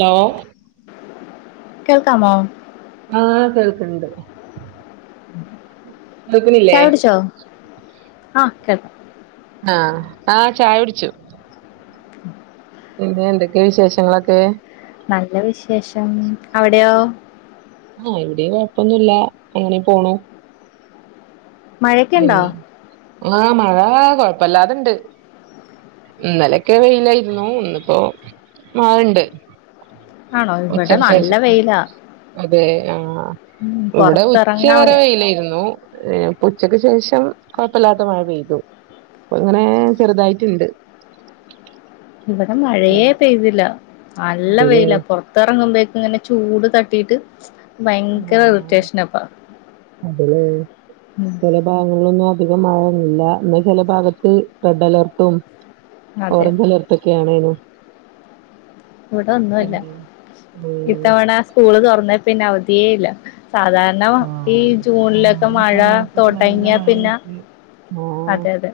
ഹ്‌ലോ കേൾക്കാമോ ആ കേൾക്ക്ണ്ട് ചായ [unintelligible] കുടിച്ചോ ആ ചായ കുടിച്ചു ആ ആ ചായ കുടിച്ചു പിന്നെ എന്തൊക്കെയ വിശേഷങ്ങളൊക്കെ നല്ല വിശേഷം അവിടെയോ ആ ഇവിടെ കൊഴപ്പൊന്നുല്ല അങ്ങനെ പോണു മഴയൊക്കെ ഉണ്ടോ ല്ല ആ മഴ ആ കുഴപ്പമില്ലാതെ ണ്ട് ഇന്നലൊക്കെ വെയിലായിരുന്നു ഇന്ന് ഇപ്പോ മഴണ്ട് ആണോ ഇവിടെ ഉച്ചയ്ക്ക് നല്ല ശേഷം വെയിലാ അതെ ആ ഉം, ഇവിടെ പുറത്തിറങ്ങാൻ ഉച്ചവരെ വയ്യ വെയിലേരുന്നു ഉച്ചയ്ക്കുശേഷം കൊഴപ്പല്ലാത്ത മഴപെയ്തു പ്പോ ങ്ങനെ ചെറുതായിട്ട് ണ്ട് ഇവിടെ മഴയെ പെയ്തില്ല നല്ല അതേല്ലേ വെയിലാ പൊറത്തെറങ്ങുമ്പേ ങ്ങനെ ചൂടു തട്ടിട്ട് ഭയങ്കര ഇറിറ്റേഷന പ്പം [inaudible] ചെല ഭാഗങ്ങലിലൊന്നും പിന്നെ മഴയില്ല പിന്നെ ചെല ഭാഗത്ത് റെഡ് അലേർട്ടും അതെ ഓറഞ്ച് അലേർട്ടൊക്കെയാണ് നേനു ഇവിടെ ഒന്നൂല്ല ഉം ഇത്തവണ സ്കൂള് തൊറ ന്നെ പിന്നെ അവധിയേ ല്ല സാധാരണ ഈ ആഹ് ജൂണിലെക്കെ ആഹ് ഈ മഴ സമയത്തൊക്കെ നല്ല തൊടങ്ങിയ പിന്നെ മഴയായിട്ട് അതെ അതെ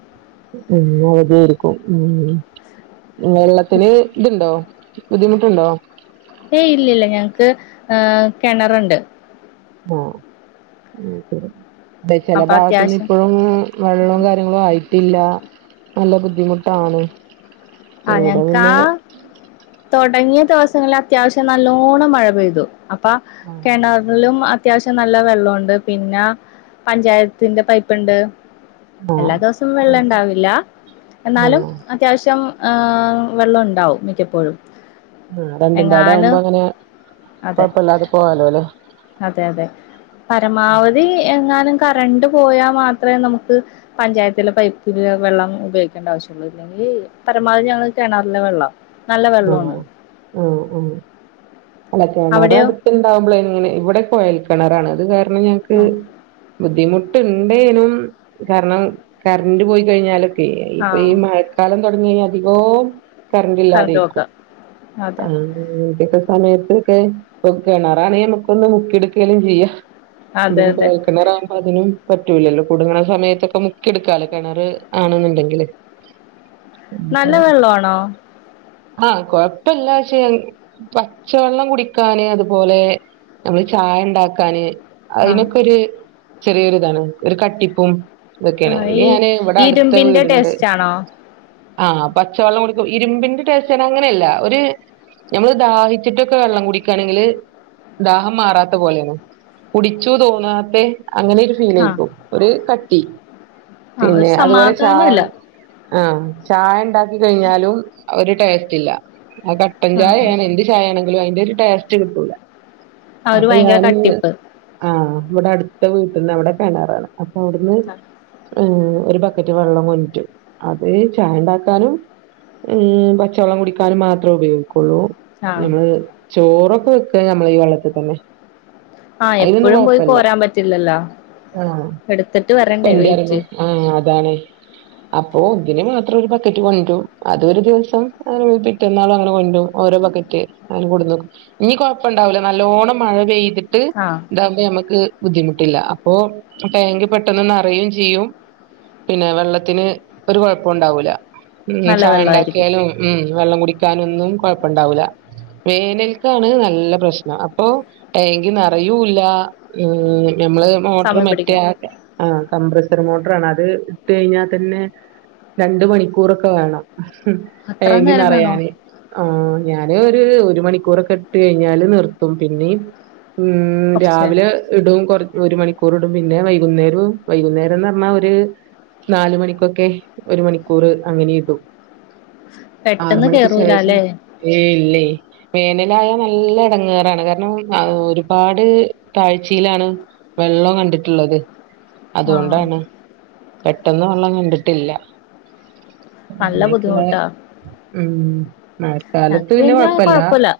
എന്നും അവധിയേര്ക്കും [unintelligible] ഉം വെള്ളത്തില് ഇതുണ്ടോ ബുദ്ധിമുട്ടുണ്ടോ ഏയ് ഇല്ലില്ല ഞങ്ങക്ക് ഏ കെണറ്ണ്ട് ഓ അത് ശെരി തെ ചെല അപ്പൊ ഭാഗത്തൊന്നും അത്യാവശ്യം ഇപ്പഴും വെള്ളോം കാര്യങ്ങളും ആയി ട്ടില്ല നല്ല ബുദ്ധിമുട്ടാണ് ആ ഇവിടെ ഞങ്ങക്ക് ആ പിന്നെ തൊടങ്ങിയ ദിവസങ്ങളില് അത്യാവശ്യം നല്ലോണം മഴ പെയ്തു അപ്പം ആഹ് കെണറിലും അ അത്യാവശ്യം നല്ല വെള്ളൊണ്ട് പിന്ന പഞ്ചായത്തിൻ്റെ പൈപ്പിണ്ട് എല്ലാ ആഹ് ദിവസവും വെള്ളം ഇണ്ടാവില്ല ആഹ് എന്നാലും ആഹ് അത്യാവശ്യം ആ വെള്ളം ഇണ്ടാവും മിക്കപ്പോഴും രണ്ടും പാടെ എങ്ങാലും ആവുമ്പോ അങ്ങനെ അതെ കൊഴപ്പല്ലാതെ പോവാലോ അല്ലേ അതെ അതെ പരമാവതി എങ്ങാനും കറണ്ട് പോയാ മാത്രേ നമുക്ക് പഞ്ചായത്തിലെ പൈപ്പുപയോ വെള്ളം ഉപയോഗിക്കേണ്ട ആവശ്യം ഉള്ളൂ ഇല്ലെങ്കി പരമാവതി ഞങ്ങള് കെണറ്ലെ വെള്ളം ആന്നോ വെള്ളമാണ് ആ ആ അല്ല അവിടെയോ കെണറടിത്തിണ്ടാവുമ്പളെ ഇങ്ങനെ ഇവിടെ കൊയൽ കെണറാണ് ഇത് [unintelligible] ന്നെ ഞങ്ങക്ക് ആഹ് ബുദ്ധിമുട്ടുണ്ടേലും കാരണം കറ്ണ്ട് പോയി കഴിഞ്ഞാലും ഇപ്പം ഈ ആഹ് മഴക്കാലം തൊടങ്ങി കഴിഞ്ഞാൽ വിവോ കറണ്ട് കറ്ണ്ടില്ലാതെയും പോക്കാ ആ അതെ [unintelligible] ല സമയത്ത്ക്കെ പ്പം കെണറാണെ അമ്മക്കൊന്ന് മുക്കി എട്ക്കേലും ചെയ്യാം അതെ ഇതിപ്പം അതെ കൊഴൽ കെണറാകുമ്പം അതിനും പറ്റൂലല്ലോ കുടുങ്ങ്ണ സമയത്തൊക്കെ മുക്കി എടുക്കാലോ കെണറ് ആണ്ന്ന്ണ്ടങ്കില് നല്ല വെള്ളം ആണോ ആഹ് കൊഴപ്പല്ല ഷേ ഞ പച്ചവള്ളം കുടിക്കാന് അത്പോലെ ഞങ്ങള് ചായണ്ടാക്കാന് ആഹ് അയിനൊക്കെഒര് ചെറിയ ഒരിതാണ് ഒര് കട്ടിപ്പും ഇതൊക്കെയാണ് ആ ഇനി ഇ ഞാന് ഇവിടെ ഇരുമ്പിന്റ ടേസ്റ്റാണോ ആ പച്ചവെള്ളം കുടിക്കും ഇരുമ്പിന്റെ ടേസ് റ്റാണ് അങ്ങനെഅല്ല ഒര് ഞമ്മള് ദാഹിച്ചിട്ടൊക്കെ വെള്ളം കുടിക്കാണെങ്കില് ദാഹം മാറാത്തെ പോലെയാണ് കുടിച്ചു തോന്നാത്തെ അങ്ങനെ ഒര് ഫീൽ ആഹ് ആയിക്കും ഒര് കട്ട ട്ടി ആഹ് ഒരു പിന്നെ അത്പോലെ ചാ സമാധാനല്ല ആഹ് ചായണ്ടാ ക്കി കഴിഞ്ഞാലും ഒര് ടേ സ്റ്റില്ല മ്മ ആഹ് കട്ടൻചായാണ് എന്ത് ചായാണ് മ്പിലും അയിന്റെ ഒര് ടേസ്റ്റ് കിട്ടൂല ആഹ് ഒരു അപ്പം ഭയങ്കര ഞാന് കട്ടിപ്പ് ആ ഇവ്ടെ അടുത്ത വീട്ടീന്ന് അവിടെ കെണറാണ് അപ്പം അവിടുന്ന് ഒര് ബക്കറ്റ് വള്ളം കൊണ്ടിട്ട് അത് ചായണ്ടാക്കാനും ഉം പറ്റ് ച്ച വള്ളം കുടിക്കാനും മാത്രം ഉപയോഗി കൊള്ളു ആഹ് ഞമ്മള് ചോറ് ക്ക്‌ വെക്ക ഞമ്മളെ ഈ വെള്ളത്തിതന്നെ ആഹ് അയ്നൊന്നും എപ്പഴും പോയി കൊയപ്പില്ല കോരാൻ പറ്റില്ലല്ലോ ആ എടുത്തിട്ട് വരണ്ടേ എന്റെ വെയിറ്റ് അറിവും ആ അതാണെ അപ്പൊ അയിന് മാത്രം ഒര് ബക്കറ്റ് കൊണ്ടരും അത് ഒര് ദിവസം പിറ്റന്നാളും അങ്ങനെ കൊണ്ടുരും ഒരേ ബക്കറ്റ് അങ്ങനെ കൊണ്ടുന്നു ഇനി കൊഴപ്പം ഉണ്ടാവില്ല നല്ലോണം മഴ പെയ്തി ട്ട് ആഹ് ഇതാവുമ്പം ഞമ്മക്ക് ബുദ്ധിമുട്ടില്ല അപ്പൊ ട്ടാങ്ക് ‌ പെട്ടന്ന് നെറേയും ചെയ്യും വെള്ളത്തിന് ഒരു കൊഴപ്പോം ഉണ്ടാവൂല ഉം നല്ല വെള്ളായിരിക്കും ചായണ്ടാക്കിയാലും ഉം വെള്ളം കുടിക്കാനൊന്നും കൊഴപ്പണ്ടാവൂല്ല വേനൽക്കാണ് നല്ല പ്രശ്നം അപ്പൊ ടാങ്ക് നെറയുംല്ലാ ഉം ഞമ്മള് മോട്ടറ് സമയം മറ്റേ പിടിക്കും ആ ആ കംപ്രെസ്ഡ് മോട്ടർ ആണ് അത് ഇട്ട് കഴിഞ്ഞാൽ തന്നെ രണ്ട് മണിക്കൂർ ഒക്കെ വേണം അത്ര ടാങ്ക് നേരം വേണോ നിറയാന് ആഹ് ഞാന് ഒരു ഒരു മണിക്കൂർ ഒക്കെ ഇട്ട് കഴിഞ്ഞാൽ നിർത്തും പിന്നെ ഉം കൊറച്ച് രാവിലെ ഇടും കുറ ഒരു മണിക്കൂർ ഇടും പിന്നെ വൈകുന്നേരം വൈകുന്നേരന്ന് പറഞ്ഞാൽ ഒരു നാല് മണിക്ക് ഒക്കെ ഒരു മണിക്കൂർ അങ്ങനെ ഇടൂ ആറ് പെട്ടെന്ന് മണിക്ക് കേറൂല ശേഷം അല്ലേ ഏയ് ഇല്ലേ ഞാൻ [unintelligible] നല്ല ഇടങ്ങേറ് ആണ് കാരണം ഒരുപാട് താഴ്ചയിൽ ആണ് വെള്ളം കണ്ടിട്ടുള്ളത് ആഹ് അതുകൊണ്ടാണ് പെട്ടെന്ന് വെള്ളം കണ്ടിട്ടില്ല നല്ല അങ്ങനെയൊക്കെയുള്ള ബുദ്ധിമുട്ടാ ഉം മഴക്കാലത്ത് ഞങ്ങക്ക് പിന്നെ കൊഴപ്പല്ല കൊഴപ്പില്ലാ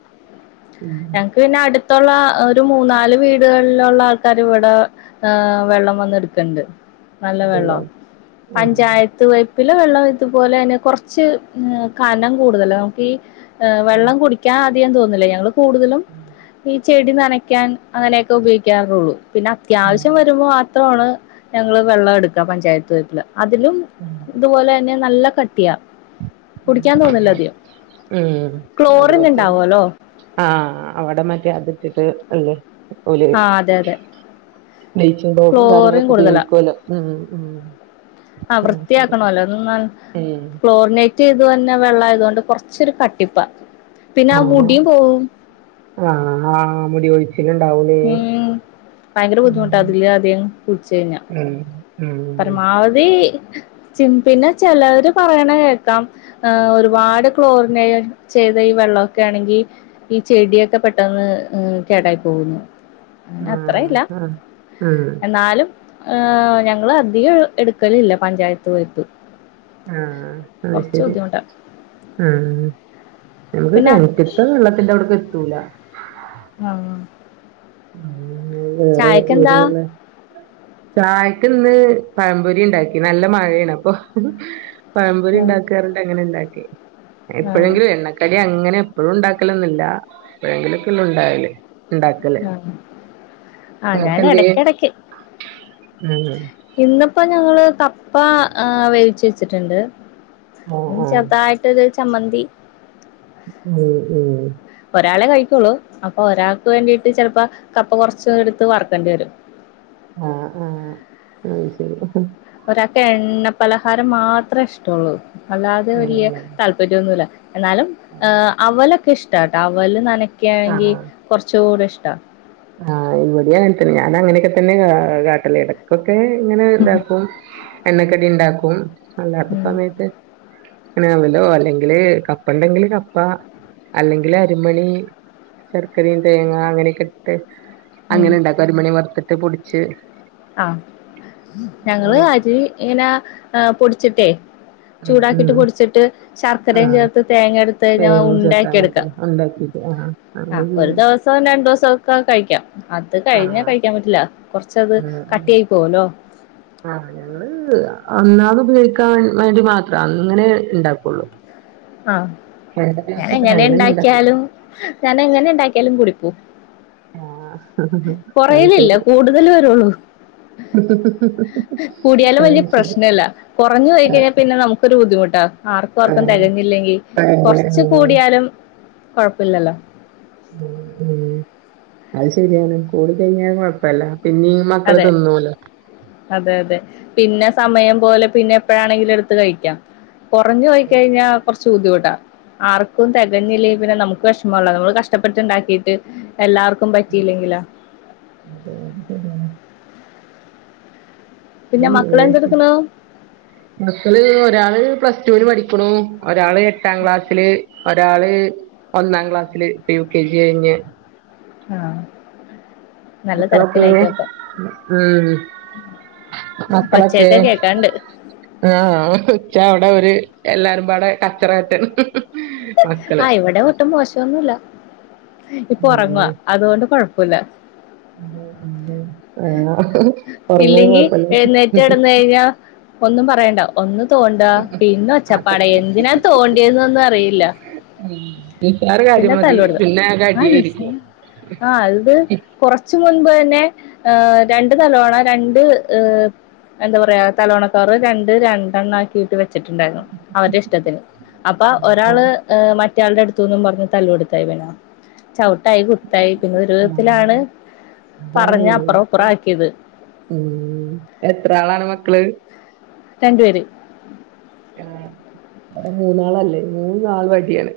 ഉം ഞങ്ങക്ക് പിന്നെ അടു ത്തുള്ള ഒരു മൂന്നാല് വീടുകളിലുള്ള ആൾക്കാര് ഇവിടെ ഏഹ് വെള്ളം വന്ന് എടുക്കണ്ട് നല്ല വെള്ളോ അതെല്ലേ ഉം പഞ്ചായത്ത്‌ പൈ പ്പിലെ വെള്ളം ഇതുപോലെ തന്നെ കുറച്ചു കനം കൂടുതലാ ആഹ് വെള്ളം കുടിക്കാൻ [unintelligible] കൂടുതലും ഈ ചെടി നനക്കാൻ അങ്ങനെ ഒക്കെ ഉപയോഗിക്കാറുള്ളു പിന്നെ ഞാൻ അത്യാവശ്യം വരുമ്പോ മ ത്രാണ് ഞങ്ങൾ വെള്ളം എടുക്കാ പഞ്ചായത്ത്‌ പൈപ്പിലെ അതിലും ഇതുപോലെ പിന്നെ നല്ല കട്ട്യാ കുടിക്കാൻ തോന്നില്ല ആഹ് അധികം ഉം ക്ലോറിൻ അതുപോലെത്തെ ഉണ്ടാവുമല്ലോ ആ അവിടെ മറ്റേ അതിട്ട്ട്ട് അല്ലെ ഓല് ആഹ് അതെ അതെ ബ്ലിച്ചിങ് പൗഡറും ക്ലോറിൻ കാര്യങ്ങളൊക്കെ ഉപയോഗിക്കുവല്ലോ ഉം ഉം ആ അത് വൃത്തി ശരി ആക്കണോല്ലോ ഇതൊന്ന് ഉം ക്ലോറിനെറ്റ് വെന്ന വെള്ളായത് കൊണ്ട് കൊറച്ചൊരു കട്ടിപ്പാ പിന്നെ ആഹ് മുടിയും പോവും ആഹ് ആഹ് മുടി കൊഴിച്ചിലുണ്ടാവൂലേ ഉം ഭയങ്കര ഉം ബുദ്ധിമുട്ട അതില് അധികം കുളിച്ച് കഴിഞ്ഞാ ഉം ഉം പരമാവധി പിന്നെ ചെലയൊര് പറയണ കേൾക്കാം ഏ ഒരുപാട് ക്ലോറിൻ ചെയ്ത വെള്ളൊക്കെ ആണെങ്കിൽ ഈ ചെടി ഒക്കെ പെട്ടെന്ന് കേടായി പോകുന്ന് അത്രേ ആഹ് ഇല്ല ആഹ് ആഹ് എന്നാലും ആ ഞ ങ്ങള് അധികം എടുക്കലില്ല പഞ്ചായത്ത് പൈപ്പ് ആ അത് കൊറച്ച് ശെരി ബുദ്ധിമുട്ടാ ആ പിന്നെ ഞമ്മക്ക് കെൻന്റ്ത്തെ വെള്ളത്തിന്റെ അവ്ട്ക്ക് എത്തൂല ആ [inaudible] വേറെ ഏത് ചായക്കെന്താ വെള്ള ചായക്കിന്ന് പഴം പൊരി ണ്ടാക്കി നല്ല മഴയാണ് പ്പൊ പഴം പൊരി ആഹ് ണ്ടാക്കാ പറഞ്ഞിട്ട് അങ്ങനെ ണ്ടാക്കി [inaudible] ആഹ് എപ്പഴെങ്കിലും എണ്ണക്കടി അങ്ങനെ എപ്പളും ണ്ടാക്കലൊന്നുല്ല എപ്പഴെങ്കിലൊക്കെള്ളൂ ണ്ടാകല് ണ്ടാക്കല് ആ ഞാൻ എടക്കെടക്ക് ഉം ഇന്നിപ്പ ഞങ്ങള് കപ്പ വേവിച്ച് വെച്ചിട്ടുണ്ട് ഓ ഓ ചെറുതായിട്ടൊരു ചമ്മന്തി ഉം ഉം ഒരാളെ കഴിക്കുള്ളു അപ്പൊ ഒരാൾക്ക് വേണ്ടിട്ട് ചെലപ്പോ കപ്പ കൊറച്ച് എടുത്ത് വറുക്കേണ്ടി വരും ആ ആ ഒരാൾക്ക് എണ്ണ പലഹാരം മാത്രേ ഇഷ്ട്ടൊള്ളൂ അല്ലാതെ വലിയ താല്പര്യോന്നുല്ല എന്നാലും അവൻ എനിക്ക് ഇഷ്ടാട്ടോ അവൽ നനയ്ക്കു ആഹ് [unintelligible] കുറച്ചു കൂടി ഇഷ് ട്ട് ആഹ് ഇവിടെയും അങ്ങനെ തന്നെ ഞാൻ അങ്ങനെ ഒക്കെ തന്നെയാ കാട്ടല് ഇടക്കൊ ക്കെ ഇങ്ങനെ ഉം ഇതാകും, എണ്ണക്കടി ഉണ്ടാക്കും. [inaudible] അല്ലാത്ത സമയത്ത് അങ്ങനെ അവലോ അല്ലെങ്കില് കപ്പയുണ്ടെങ്കിൽ കപ്പ അല്ലെങ്കിൽ അരിമണി ശർക്കരയും തേങ്ങ അങ്ങനെക്കെ. ഉം അങ്ങനെ ഉണ്ടാക്കുവോ അരിമണി വറുത്തി അത് പൊടിച്ച് ആഹ് ഞങ്ങള് അങ്ങനെ അരി ഇങ്ങനെ പൊടി ച്ചിട്ടേ ഉം ഉം ചൂടാക്കീട്ട് പൊടിച്ചട്ട് ശർക്കരയും ആഹ് ചേർത്ത് തേങ്ങയെടുത്ത് കഴിഞ്ഞാൽ തേങ്ങയും ചേർത്ത് ഉണ്ടയാക്കി അങ്ങനെ എടുക്കാം, തന്നെ ഉണ്ടാക്കിട്ട് ആഹ് അങ്ങനെ ഒരു ചെയ്യും ദിവസവും രണ്ട് ദിവസവുമൊക്കെ കഴിക്കാം. അതു കഴിഞ്ഞാൽ ആഹ് കഴിക്കാൻ പറ്റില്ല കൊറച്ച് അത്. ഉം ഉം ആഹ് ഞങ്ങള് ആ അന്നാള് ഉപയോഗിക്കാൻ വേണ്ടി മാത്രം അങ്ങനെ ഇണ്ടാക്കൂള്ളു. ആഹ് അങ്ങനെയൊന്നും ഉണ്ടാക്കി ഞാനെങ്ങനെണ്ടാകിയാലും ഞാനെങ്ങനിണ്ടാകിയാലും കൂടി. പ്പോ ആഹ് അത് കൊറേയാലില്ല ശരി കൂടുതലുവരൂള്ള, കൂടിയാലും വല്യ അത് ശരി പ്രശ്നമില്ല കുറഞ്ഞു ആഹ് പോയാൽ പിന്നെ നമുക്കൊരു ബുദ്ധിമുട്ടാ, ആർക്കും ആർക്കും തെകങ്ങില്ലെങ്കിൽ, ആഹ് അങ്ങനെ കൊറച്ചു ആഹ് കൂടിയാലും. കൊഴപ്പില്ലല്ലൊ [unintelligible] അത് ശരിയാണ്, കൂടികഴിഞ്ഞാൽ കൊഴപ്പില്ല. പിന്നെയും അതെ മക്കള് തിന്നൂലാ. അതെ അതെ പിന്നെ സമയം പോലെ പിന്നെ എപ്പോഴുയാണെങ്കിലും എടുത്ത് കഴിക്കാം. കൊറഞ്ഞ് പോയികഴിഞ്ഞാൽ കൊറച്ച് ബുദ്ധിമുട്ടാ. ആർക്കും തെകഞ്ഞില്ലേ പിന്നെ നമുക്ക് വിഷമയുള്ളതാ നമ്മള് കഷ്ടപ്പെട്ടുണ്ടാക്കീട്ട്. എല്ലാർക്കും പറ്റീല്ലെങ്കിലോ. പിന്നെ [unintelligible] മക്കളെന്തെടുക്കണു മക്കളെ ഒരാള് പ്ലസ് ടൂവിന് പഠിക്കണു. ഒരാള് എട്ടാക്ലാസില് ഒരാള് ഒന്നാക്ലാസില് യുകെജി കഴിഞ്ഞു. ആഹ് നല്ല മക്കളൊക്കെ തിരക്കിലായിരിക്കും അപ്പൊ ഉം മക്കളൊക്കെ ഒച്ചയൊക്കെ കേക്കാണ്ട് ആഹ് ച്ചേ അവടേ ഒര് എല്ലാരുമ്പാടെ കച്ചറകാട്ടാണ് ആഹ് ഇവിടേം ഒട്ടും മോശവൊന്നില്ല ഇപ്പൊ ഉം ഒറങ്ങാ അതുകൊണ്ട് കൊഴ പ്പുല്ല ആഹ് ഒറങ്ങണ ഇല്ലെങ്കി കൊഴപ്പല്ല എഴുന്നേറ്റ് കെടന്നഴിഞ്ഞ ഒന്നും പറയ ഒന്ന് തോണ്ടാ പിന്നെ ഒച്ചപ്പാടായി അതന്നെ എന്തിനാ തോണ്ട്യെയെന്നൊന്നു അറിയില്ല ഉം നിസ്സാരകാര്യം പിന്നെ മതി തല്ലുപിടുത്തം പിന്നെ ആകെ ആ നഴ്സ അടിയായിരിക്കും മുമ്പ് തന്നെ ഏഹ് രണ്ട് തലോണ രണ്ട് ഏ എന്താ പറിയാ തലോണകവറ് രണ്ട് രണ്ടെണ്ണാക്കീട്ട് വെ ച്ചിണ്ടാര്ന്നു അവര്ടെ ഇഷ്ടത്തിന് അപ്പ ഒരാള് ആഹ് ഏ മ റ്റാൾടെ എടുത്തൂന്നും പറഞ്ഞ് തല്ലോട്തായ് വേനാ ചവിട്ടായ് കുത്തായ് ആഹ് പിന്നൊരുവിധത്തിലാണ് അതാണ് പറഞ്ഞ് അപ്പറോപ്പറോം ആക്കീത് ഉം എത്ര ആളാണ് മക്കള് രണ്ടു പേര് ആഹ് മൂന്നാളല്ലേ മൂന്നാളും അടിയാണ്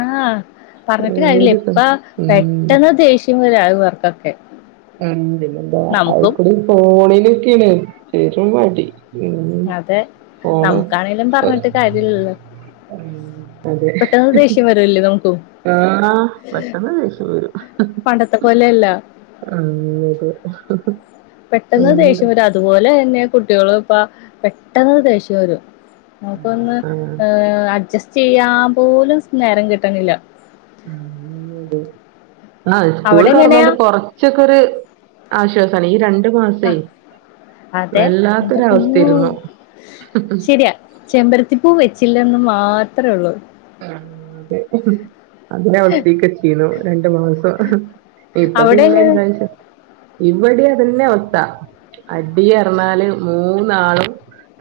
ആഹ് പറഞ്ഞിട്ട് കാര്യല്ലാ ഏത് സം ഇപ്പ ഉം പെട്ടന്ന് ദേഷ്യം [unintelligible] ഇവർക്കൊക്കെ [unintelligible] എന്താ നമുക്കും അയ്കൂടി ഫോണി ഡി ക്ക്ണ് വെറും മടി അതെ നമുക്കാണേലും പറഞ്ഞിട്ട് കാര്യഇല്ലല്ലോ ഉം അതെ നമുക്കും ആഹ് പെട്ടന്ന് ദേഷ്യം വരും പണ്ടത്തെ പോലെയല്ല അങ്ങോട്ട് പെട്ടന്ന് ദേഷ്യം വരും അതുപോലെ തന്നെ കുട്ടികളും ഇപ്പ പെട്ടന്ന് ദേഷ്യം വരും ആഹ് മൂത്തതങ്ങാ ആഹ് ഏഹ് അഡ്ജസ്റ്റ് ചെയ്യാ പോലും സ് നേരം കിട്ടണില്ല [unintelligible] അതെ ആഹ് സ്കൂൾ അവിടെ എങ്ങനെയാ തൊറന്നോണ്ട് കൊറച്ചക്കൊരു ആശ്വാസ പണി രൻ ആഹ് അതെ ഇന്റെ പോന്നോ വല്ലാത്തൊരവസ്ഥയായിരുന്നു ശെര്യ ചെമ്പരത്തിപ്പു വെച്ച് ഇല്ലെന്ന് മാത്രെ ഒള്ളു ആഹ് അതെ അതിന് അവൻ സ്പീക്കെച്ചിന്നു രണ്ട് മാസം ഇപ്പ അവിടെ പിന്നെ എങ്ങനെ എന്താന്ന്ച്ചാ ഇവിടെയാ ഇതെന്നെ അവസ്ഥ അടി അർഞ്ഞാല് മൂന്നാളും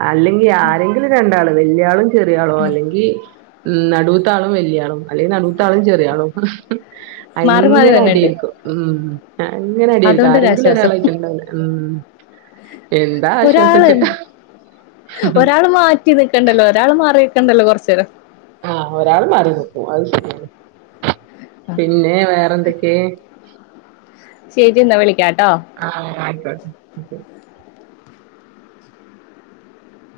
അല്ലങ്കി ആരെങ്കിലും രണ്ടാളും വല്യാളും ചെറിയാളും ഉം അല്ലെങ്കി ഉം നടുത്താളും വല്യാളും അല്ലെ നടുത്താളും ചെറിയാളും മാറി മാറി അയ്ങ്ങനെ വരണുണ്ട് അടിയായ്ക്കും ഉം അങ്ങനെ അടിയായ്ക്കും ആരെങ്കിലും ഒരാളായിട്ട് ണ്ടാകും ഉം എന്താ ഒരാളെ ആശ്വസിച്ചിട്ടാ ഒരാള് മാറ്റി നിക്കണ്ടല്ലോ ഒരാള് മാറിനിക്കണ്ടല്ലോ കൊറച്ച്നേരം ആഹ് ഒരാള് മാറിനിക്കും അത് ശരിയാണ് പിന്നെ വേറെ എന്തെക്കെ ശരി എന്നാ വിളിക്കാട് ആ ആയിക്കോട്ടെ